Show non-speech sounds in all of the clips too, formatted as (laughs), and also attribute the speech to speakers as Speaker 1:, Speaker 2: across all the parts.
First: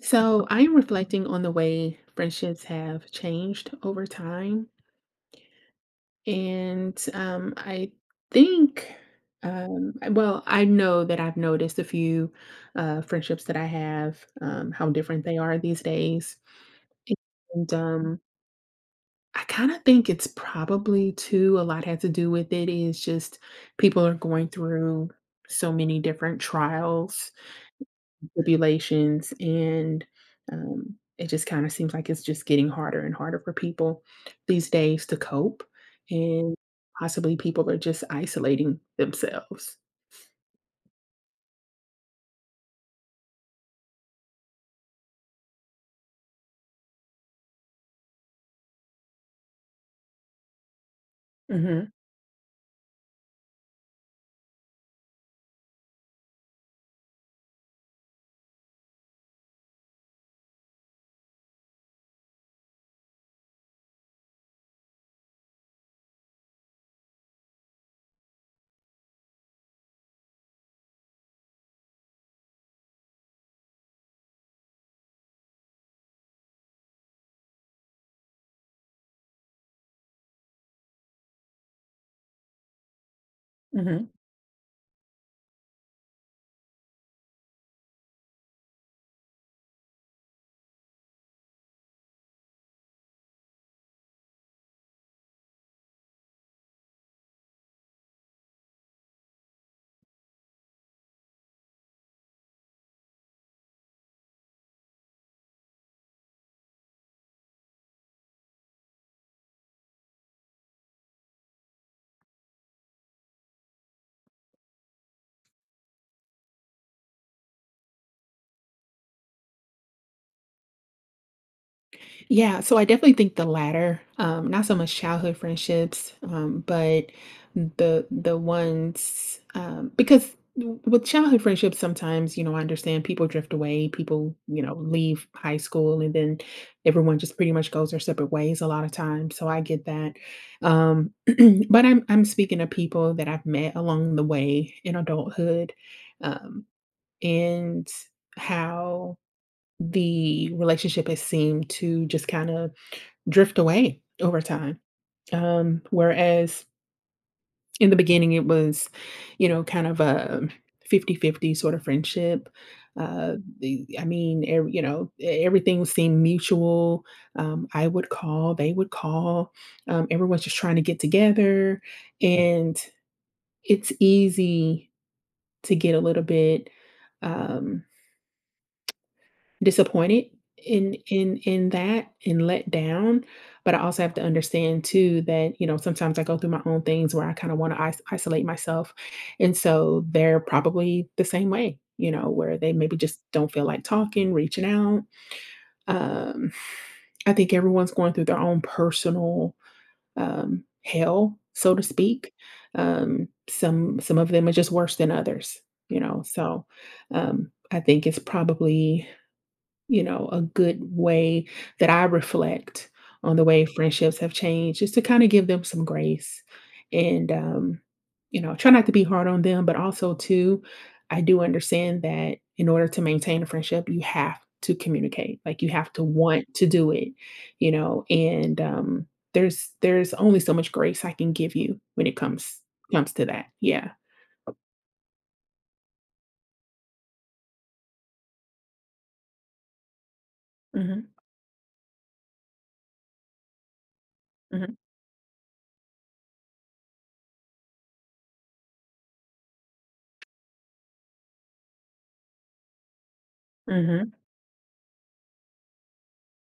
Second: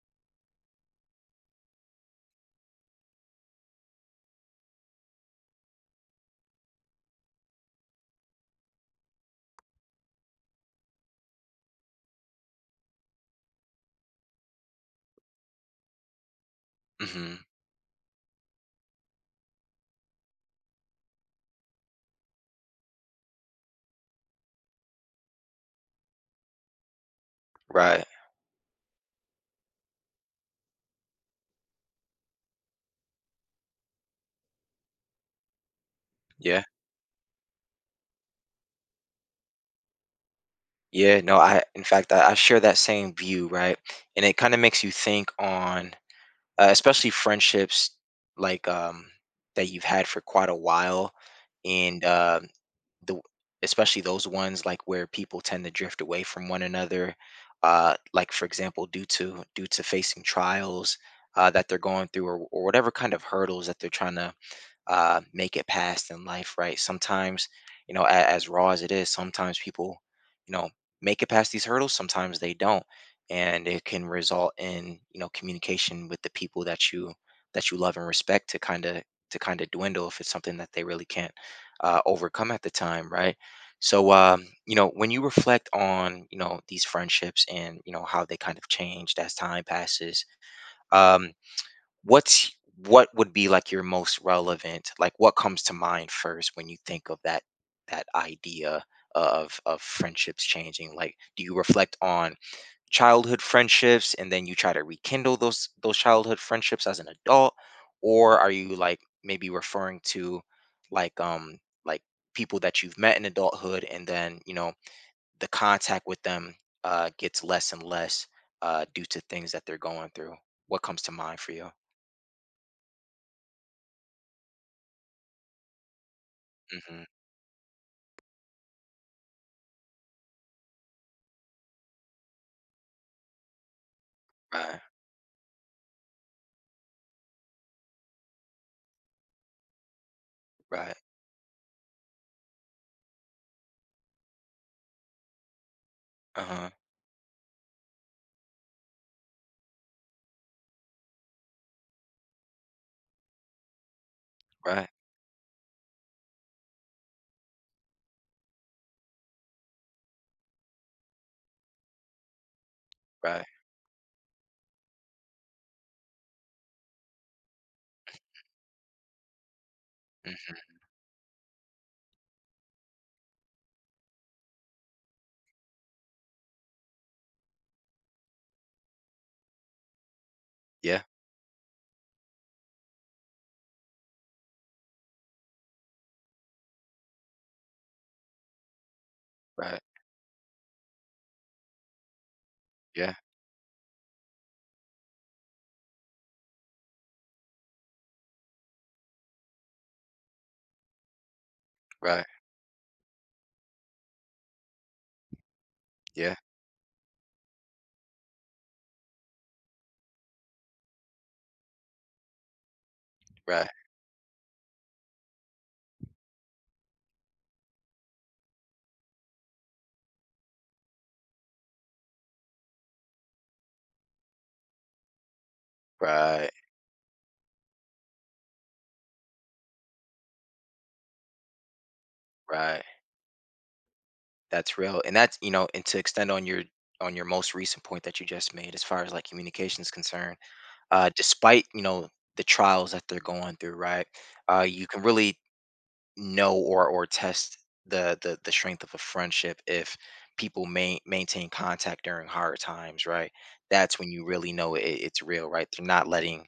Speaker 1: So I am reflecting on the way friendships have changed over time. And I think, well, I know that I've noticed a few friendships that I have, how different they are these days.
Speaker 2: Hmm.
Speaker 1: And I kind of think it's probably too, a lot had to do with it is just people are going through so many different trials
Speaker 2: Right.
Speaker 1: tribulations and it just kind of seems like it's just getting harder and harder for people these days to cope and
Speaker 2: Yeah.
Speaker 1: possibly people are just isolating themselves.
Speaker 2: Yeah. No, I, in fact, I share that same view, right? And it kind of makes you think on, especially friendships like, that you've had for quite a while,
Speaker 1: Mm-hmm.
Speaker 2: and the especially those ones like where people tend to drift away from one another, like for example, due to facing trials, that they're going through, or whatever kind of hurdles that they're trying to make it past in life, right? Sometimes, as raw as it is, sometimes people, you know, make it past these hurdles. Sometimes they don't, and it can result in communication with the people that you love and respect to kind of dwindle if it's something that they really can't overcome at the time, right?
Speaker 1: Mm-hmm.
Speaker 2: So, when you reflect on these friendships and how they kind of changed as time passes. Um, what's what would be like your most relevant, like, what comes to mind first when you think of that idea of friendships changing, like, do you reflect on childhood friendships and then you try to rekindle those childhood friendships as an adult, or are you, like, maybe referring to, like, like people that you've met in adulthood, and then the contact with them gets less and less due to things that they're going through? What comes to mind for you?
Speaker 1: Yeah, so I definitely think the latter, not so much childhood friendships,
Speaker 2: Mm-hmm.
Speaker 1: but the ones because with childhood friendships, sometimes, you know, I understand people drift away, people, you know,
Speaker 2: Right.
Speaker 1: leave high school and then everyone just pretty much goes their separate ways a lot of times. So I get that.
Speaker 2: Right.
Speaker 1: Um, (clears throat) but I'm speaking of people that I've met along the way in adulthood, um,
Speaker 2: Uh-huh.
Speaker 1: and how the relationship has seemed to just kind of drift away over time.
Speaker 2: Right.
Speaker 1: Whereas in the beginning, it was, you know, kind of a fifty-fifty sort of friendship.
Speaker 2: Right.
Speaker 1: I mean, you know, everything seemed mutual. I would call, they would call. Everyone's just
Speaker 2: Mhm.
Speaker 1: trying to get together, and it's easy to get a little bit. Um, Disappointed in
Speaker 2: Yeah.
Speaker 1: in in that and let down, but I also have to understand too that, you know, sometimes I go through my own things where I kinda wanna is isolate myself, and
Speaker 2: Right.
Speaker 1: so they're probably the same way, you know, where they maybe
Speaker 2: Yeah.
Speaker 1: just don't feel like talking, reaching out. Um, I think everyone's going through their own personal, hell, so to
Speaker 2: Right.
Speaker 1: speak. Some of them are just worse than others, you know,
Speaker 2: Yeah.
Speaker 1: so, I think it's probably, you know, a good way that I reflect on the way
Speaker 2: Right.
Speaker 1: friendships have changed is to kind of give them some grace and, you know, try not to be hard on them, but also, too, I do understand that in order to maintain a friendship, you have to communicate. Like you have to
Speaker 2: Right.
Speaker 1: want to do it, you know, and there's only so much grace I can give you when it comes
Speaker 2: Right.
Speaker 1: comes to that. Yeah.
Speaker 2: That's real. And to extend on your most recent point that you just made as far as, like, communication is concerned,
Speaker 1: Mm-hmm.
Speaker 2: despite, the trials that they're going through, right,
Speaker 1: Mm-hmm.
Speaker 2: you can really know or test the strength of a friendship if people maintain contact during hard times, right? That's
Speaker 1: Mm-hmm.
Speaker 2: when you really know it, it's real, right? They're not letting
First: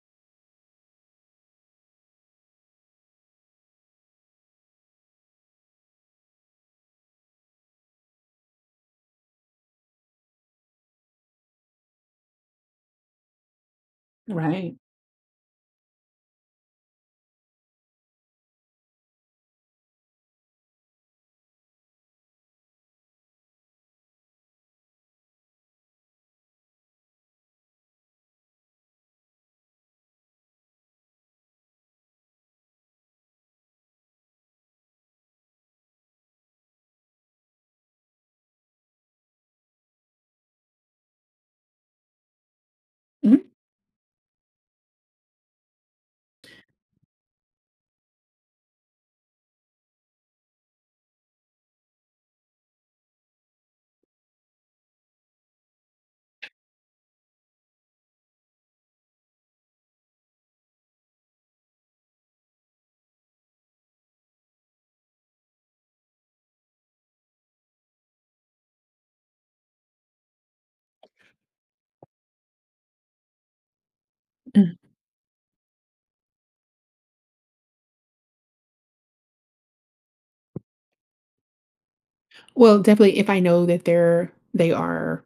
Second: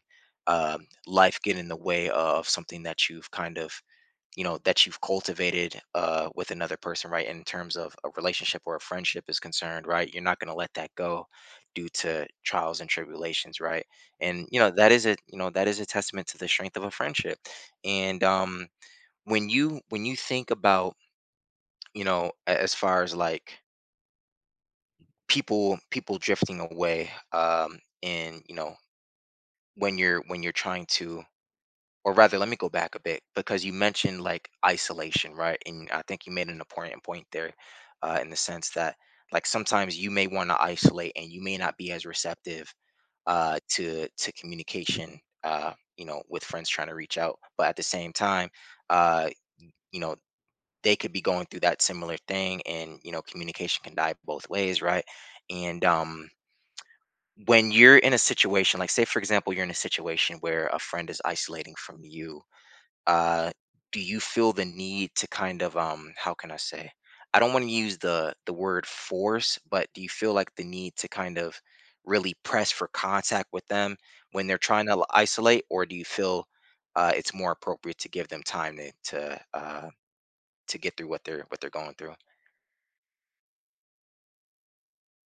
Speaker 2: life get in the way of something that you've cultivated with another person, right? In terms of a relationship or a friendship is concerned, right? You're not going to let that go due to trials and tribulations, right? And you know
Speaker 1: Right.
Speaker 2: that is a testament to the strength of a friendship. And when you think about, you know, a- as far as like people drifting away, and when you're trying to, or rather, let me go back a bit, because you mentioned, like, isolation, right? And I think you made an important point there, in the sense that, like, sometimes you may want to isolate and you may not be as receptive
Speaker 1: Mhm.
Speaker 2: to communication, with friends trying to reach out. But at the same time, uh you know, they could be going through that similar thing, and you know communication can die both ways, right? And when you're in a situation, like, say for example, you're in a situation where a friend is isolating from you, uh do you feel the need to kind of, how can I say, I don't want to use the word force, but do you feel like the need to kind of really press for contact with them when they're trying to isolate, or do you feel, it's more appropriate to give them time to get through what they're going through?
Speaker 1: Well, definitely if I know that they are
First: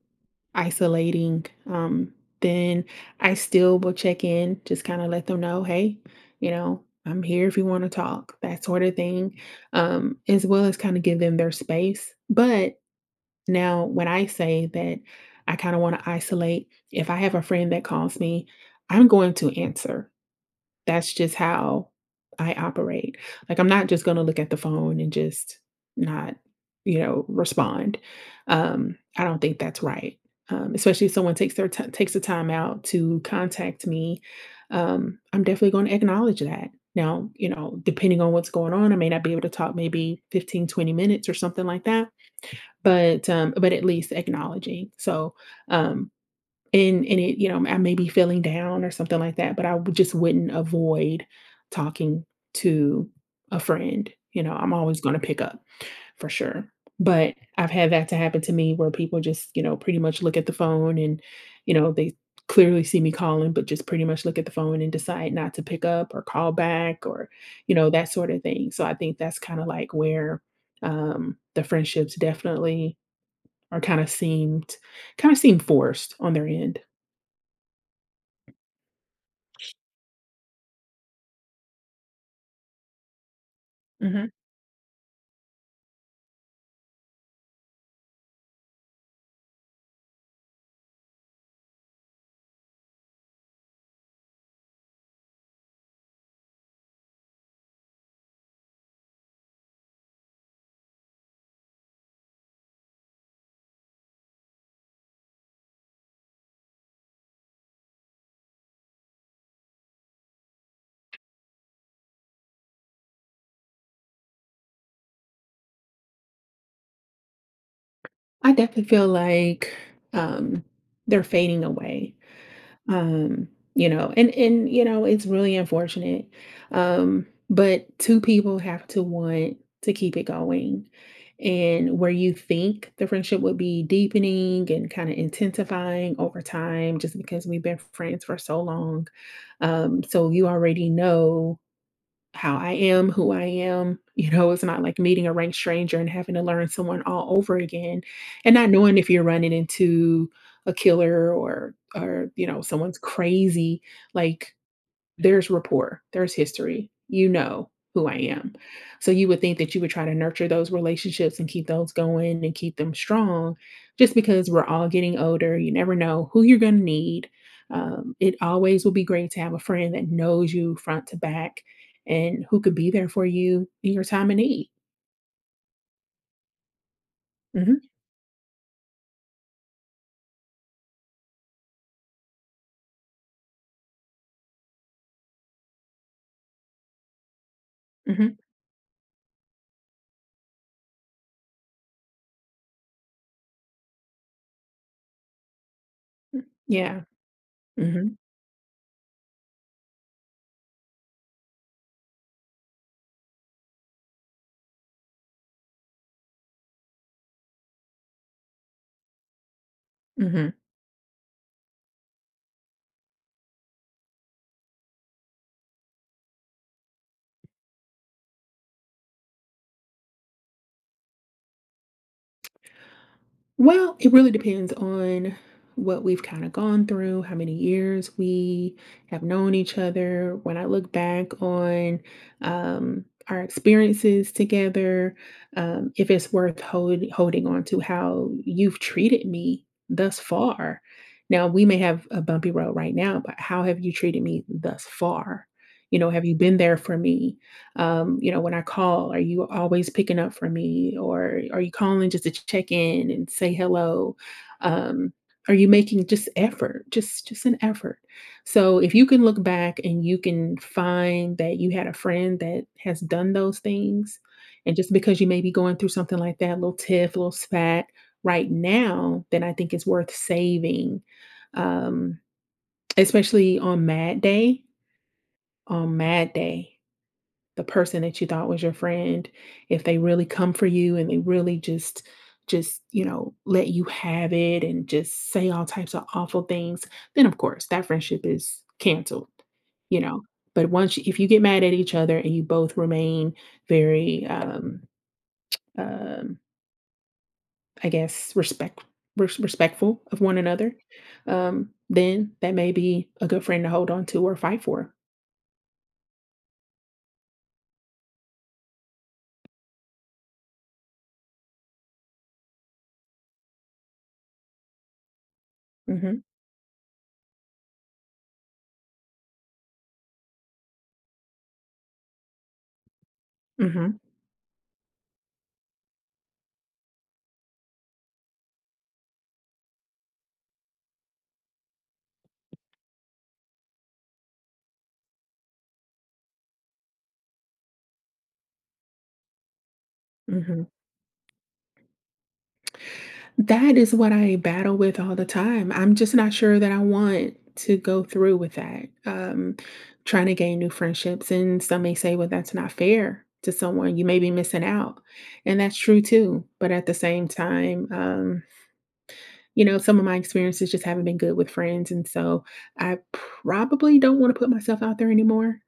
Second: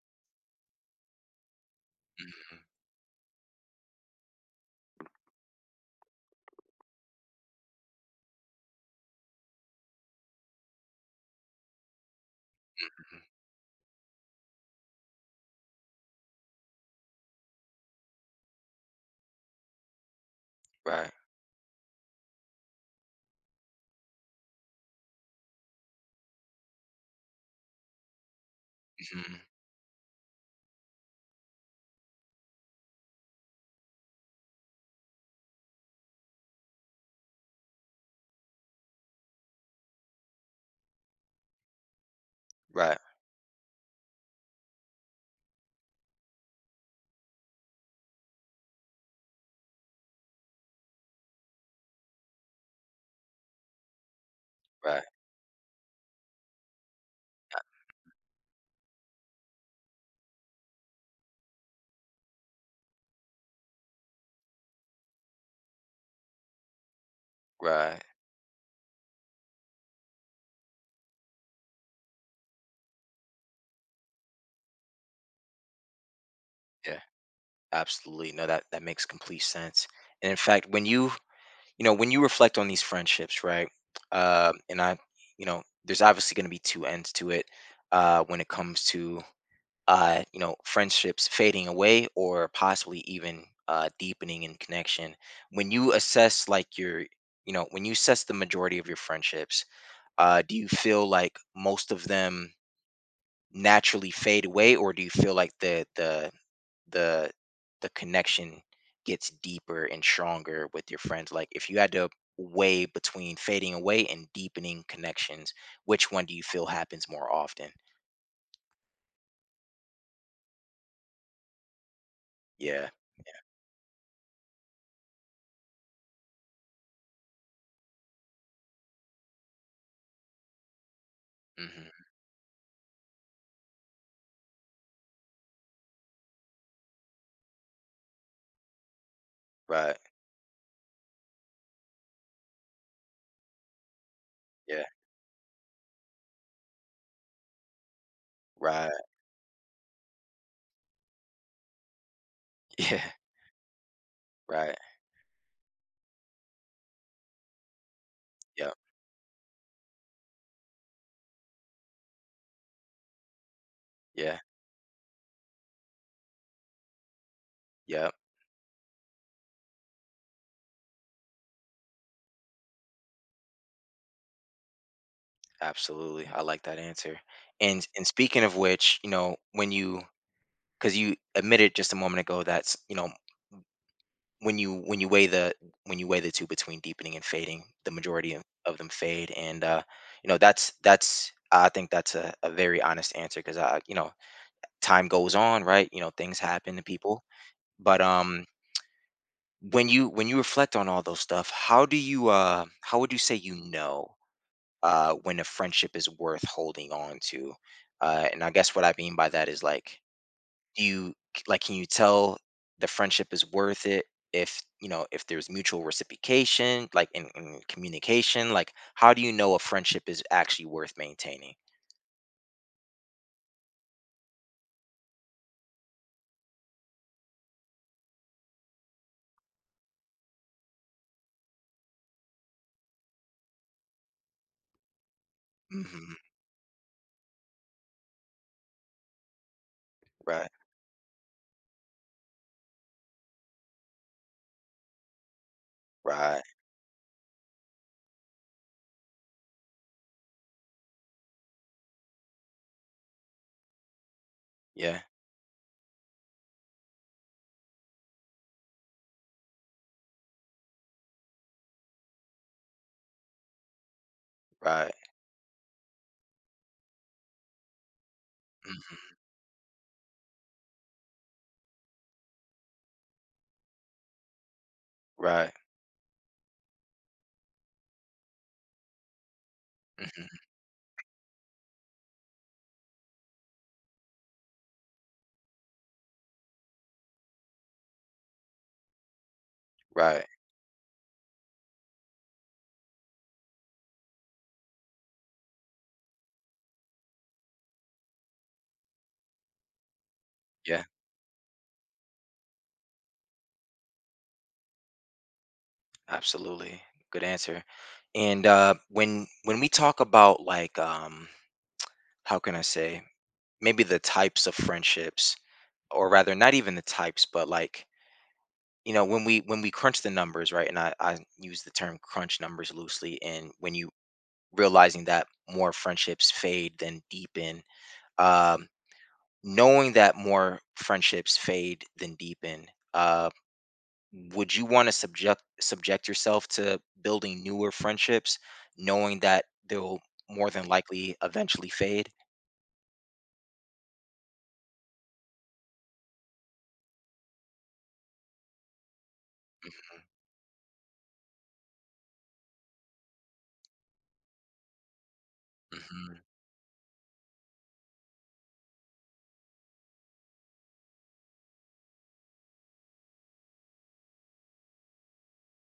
Speaker 1: isolating,
Speaker 2: Mhm.
Speaker 1: then I still will check in, just kinda let them know, "Hey, you know, I'm here if you wanna talk," that sort of thing, as well as kinda give them their space. But
Speaker 2: Mhm.
Speaker 1: now when I say that I kinda wanna isolate, if I have a friend that calls me, I'm going to answer.
Speaker 2: Right.
Speaker 1: That's just how I operate. Like, I'm not just gonna look at the phone and just not, you know, respond. I
Speaker 2: Mhm.
Speaker 1: don't think that's right, especially if someone takes the time out to contact me, I'm definitely gonna acknowledge that. Now, you know, depending on what's going on, I may not be able to talk maybe 15, 20 minutes or something like that,
Speaker 2: Right.
Speaker 1: but at least acknowledging. So, um, and it, you know, I may be feeling down or something like that, but I would just wouldn't avoid talking to a friend, you know, I'm always
Speaker 2: Right.
Speaker 1: gonna pick up for sure. But I've had that to happen to me where people just, you know, pretty much look at the phone and, you know, they clearly see me calling, but just pretty much look at the phone and decide not to pick up or call back or, you know,
Speaker 2: Right.
Speaker 1: that sort of thing. So I think that's kind of like where the friendships definitely are kind of seem forced on their end.
Speaker 2: Yeah, absolutely. No, that makes complete sense. And in fact, when you reflect on these friendships, right?
Speaker 1: Mhm.
Speaker 2: And I, you know, there's obviously going to be two ends to it, when it comes to, friendships fading away, or possibly even deepening in connection. When you assess like your when you assess the majority of your friendships, do you feel like most of them naturally fade away, or do you feel like the the connection gets deeper and stronger with your friends? Like, if you had to weigh between fading away and deepening connections, which one do you feel happens more often?
Speaker 1: I definitely feel like um, they're fading away.
Speaker 2: Yeah.
Speaker 1: Um, you know, and you know, it's really unfortunate. But two people have to want to keep it going. And
Speaker 2: Hmm.
Speaker 1: where you think the friendship would be deepening and kind of intensifying over time, just because we've been friends for so long.
Speaker 2: Right.
Speaker 1: So you already know how I am, who I am. You know, it's not
Speaker 2: Yeah.
Speaker 1: like meeting a rank stranger and having to learn someone all over again and not
Speaker 2: Right.
Speaker 1: knowing if you're running into a killer or, you know,
Speaker 2: (laughs)
Speaker 1: someone's
Speaker 2: Yeah.
Speaker 1: crazy. Like
Speaker 2: Right.
Speaker 1: there's rapport, there's history. You know who I am.
Speaker 2: Yep.
Speaker 1: So you would think that you would try to nurture those relationships and keep those going and keep them strong just
Speaker 2: Yeah.
Speaker 1: because we're all getting older. You never know who you're going to need.
Speaker 2: Yep.
Speaker 1: It always will be great to have a friend that knows you front to back and who could be there for you in your time of need.
Speaker 2: Absolutely. I like that answer.
Speaker 1: Hmm.
Speaker 2: And speaking of which, you know, when you because you admitted just a moment ago that's you know when you when you weigh the two between deepening and fading, the majority
Speaker 1: Hmm.
Speaker 2: of, them fade, and you know that's I think that's a, very honest answer, because I you know time goes on, right? You know things happen to
Speaker 1: Yeah.
Speaker 2: people, but
Speaker 1: Hmm.
Speaker 2: when you reflect on all those stuff, how do you how would you say, when a friendship is worth holding on to? And I guess what I mean by that is, like,
Speaker 1: Hmm.
Speaker 2: do you like, can you tell the friendship is worth it, if you know if there's mutual reciprocation, like, in, communication, like, how do you know a friendship is actually worth maintaining?
Speaker 1: Well, it really depends on what we've kind of gone through, how many years we have known each other. When I look back on, our experiences together, if
Speaker 2: Hmm.
Speaker 1: it's worth holding on to how you've treated me thus
Speaker 2: Right.
Speaker 1: far. Now, we may have a bumpy road right now, but how have you treated me thus far? You know, have you
Speaker 2: Right.
Speaker 1: been there for me? You know, when I call, are you always picking up for me? Or are you calling just to check in and say hello?
Speaker 2: Yeah.
Speaker 1: Um, are you making just effort, just an effort? So if you can look back and you can find that you had a friend that has done those things, and
Speaker 2: Right.
Speaker 1: just because you may be going through something like that, a little tiff, a little spat right
Speaker 2: Hmm.
Speaker 1: now, then I think it's worth saving. Um, especially on mad day,
Speaker 2: Right.
Speaker 1: on mad day, the person that you thought was your friend, if they really
Speaker 2: Hmm.
Speaker 1: come for you and they really just, you know, let you have it and just say all types of awful things, then of course that friendship is canceled, you know.
Speaker 2: Right.
Speaker 1: But if you get mad at each other and you both remain very, um I guess, respectful of one another,
Speaker 2: Yeah.
Speaker 1: then that may be a good friend to hold on to or fight for.
Speaker 2: Absolutely. Good answer. And when we talk about, like, how can I say, maybe the types of friendships, or
Speaker 1: Hmm.
Speaker 2: rather, not even the types, but, like, when we crunch the numbers, right, and I use the term crunch numbers loosely, and when you,
Speaker 1: Hmm.
Speaker 2: realizing that more friendships fade than deepen, um knowing that more friendships fade than deepen, uh would you want to subject yourself to building newer friendships, knowing that they'll more
Speaker 1: Hmm.
Speaker 2: than likely eventually fade?
Speaker 1: That is what I battle with all the time. I'm just not sure that I want to go through with that.
Speaker 2: Hmm.
Speaker 1: Trying to gain new friendships. And some may say, well, that's not fair to someone. You may be missing out. And that's true
Speaker 2: Hmm.
Speaker 1: too. But at the same time, you know, some of my experiences just haven't been good with friends. And so I probably don't want to put myself out there anymore.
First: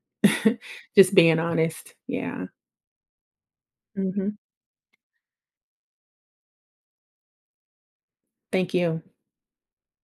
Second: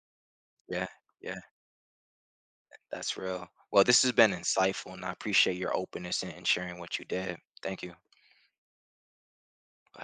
Speaker 2: Yeah.
Speaker 1: (laughs) Just being
Speaker 2: Yeah.
Speaker 1: honest. Yeah.
Speaker 2: That's real. Well, this has
Speaker 1: Hmm.
Speaker 2: been insightful, and I appreciate your openness and sharing what you did. Thank you. Bye.
Speaker 1: Thank you.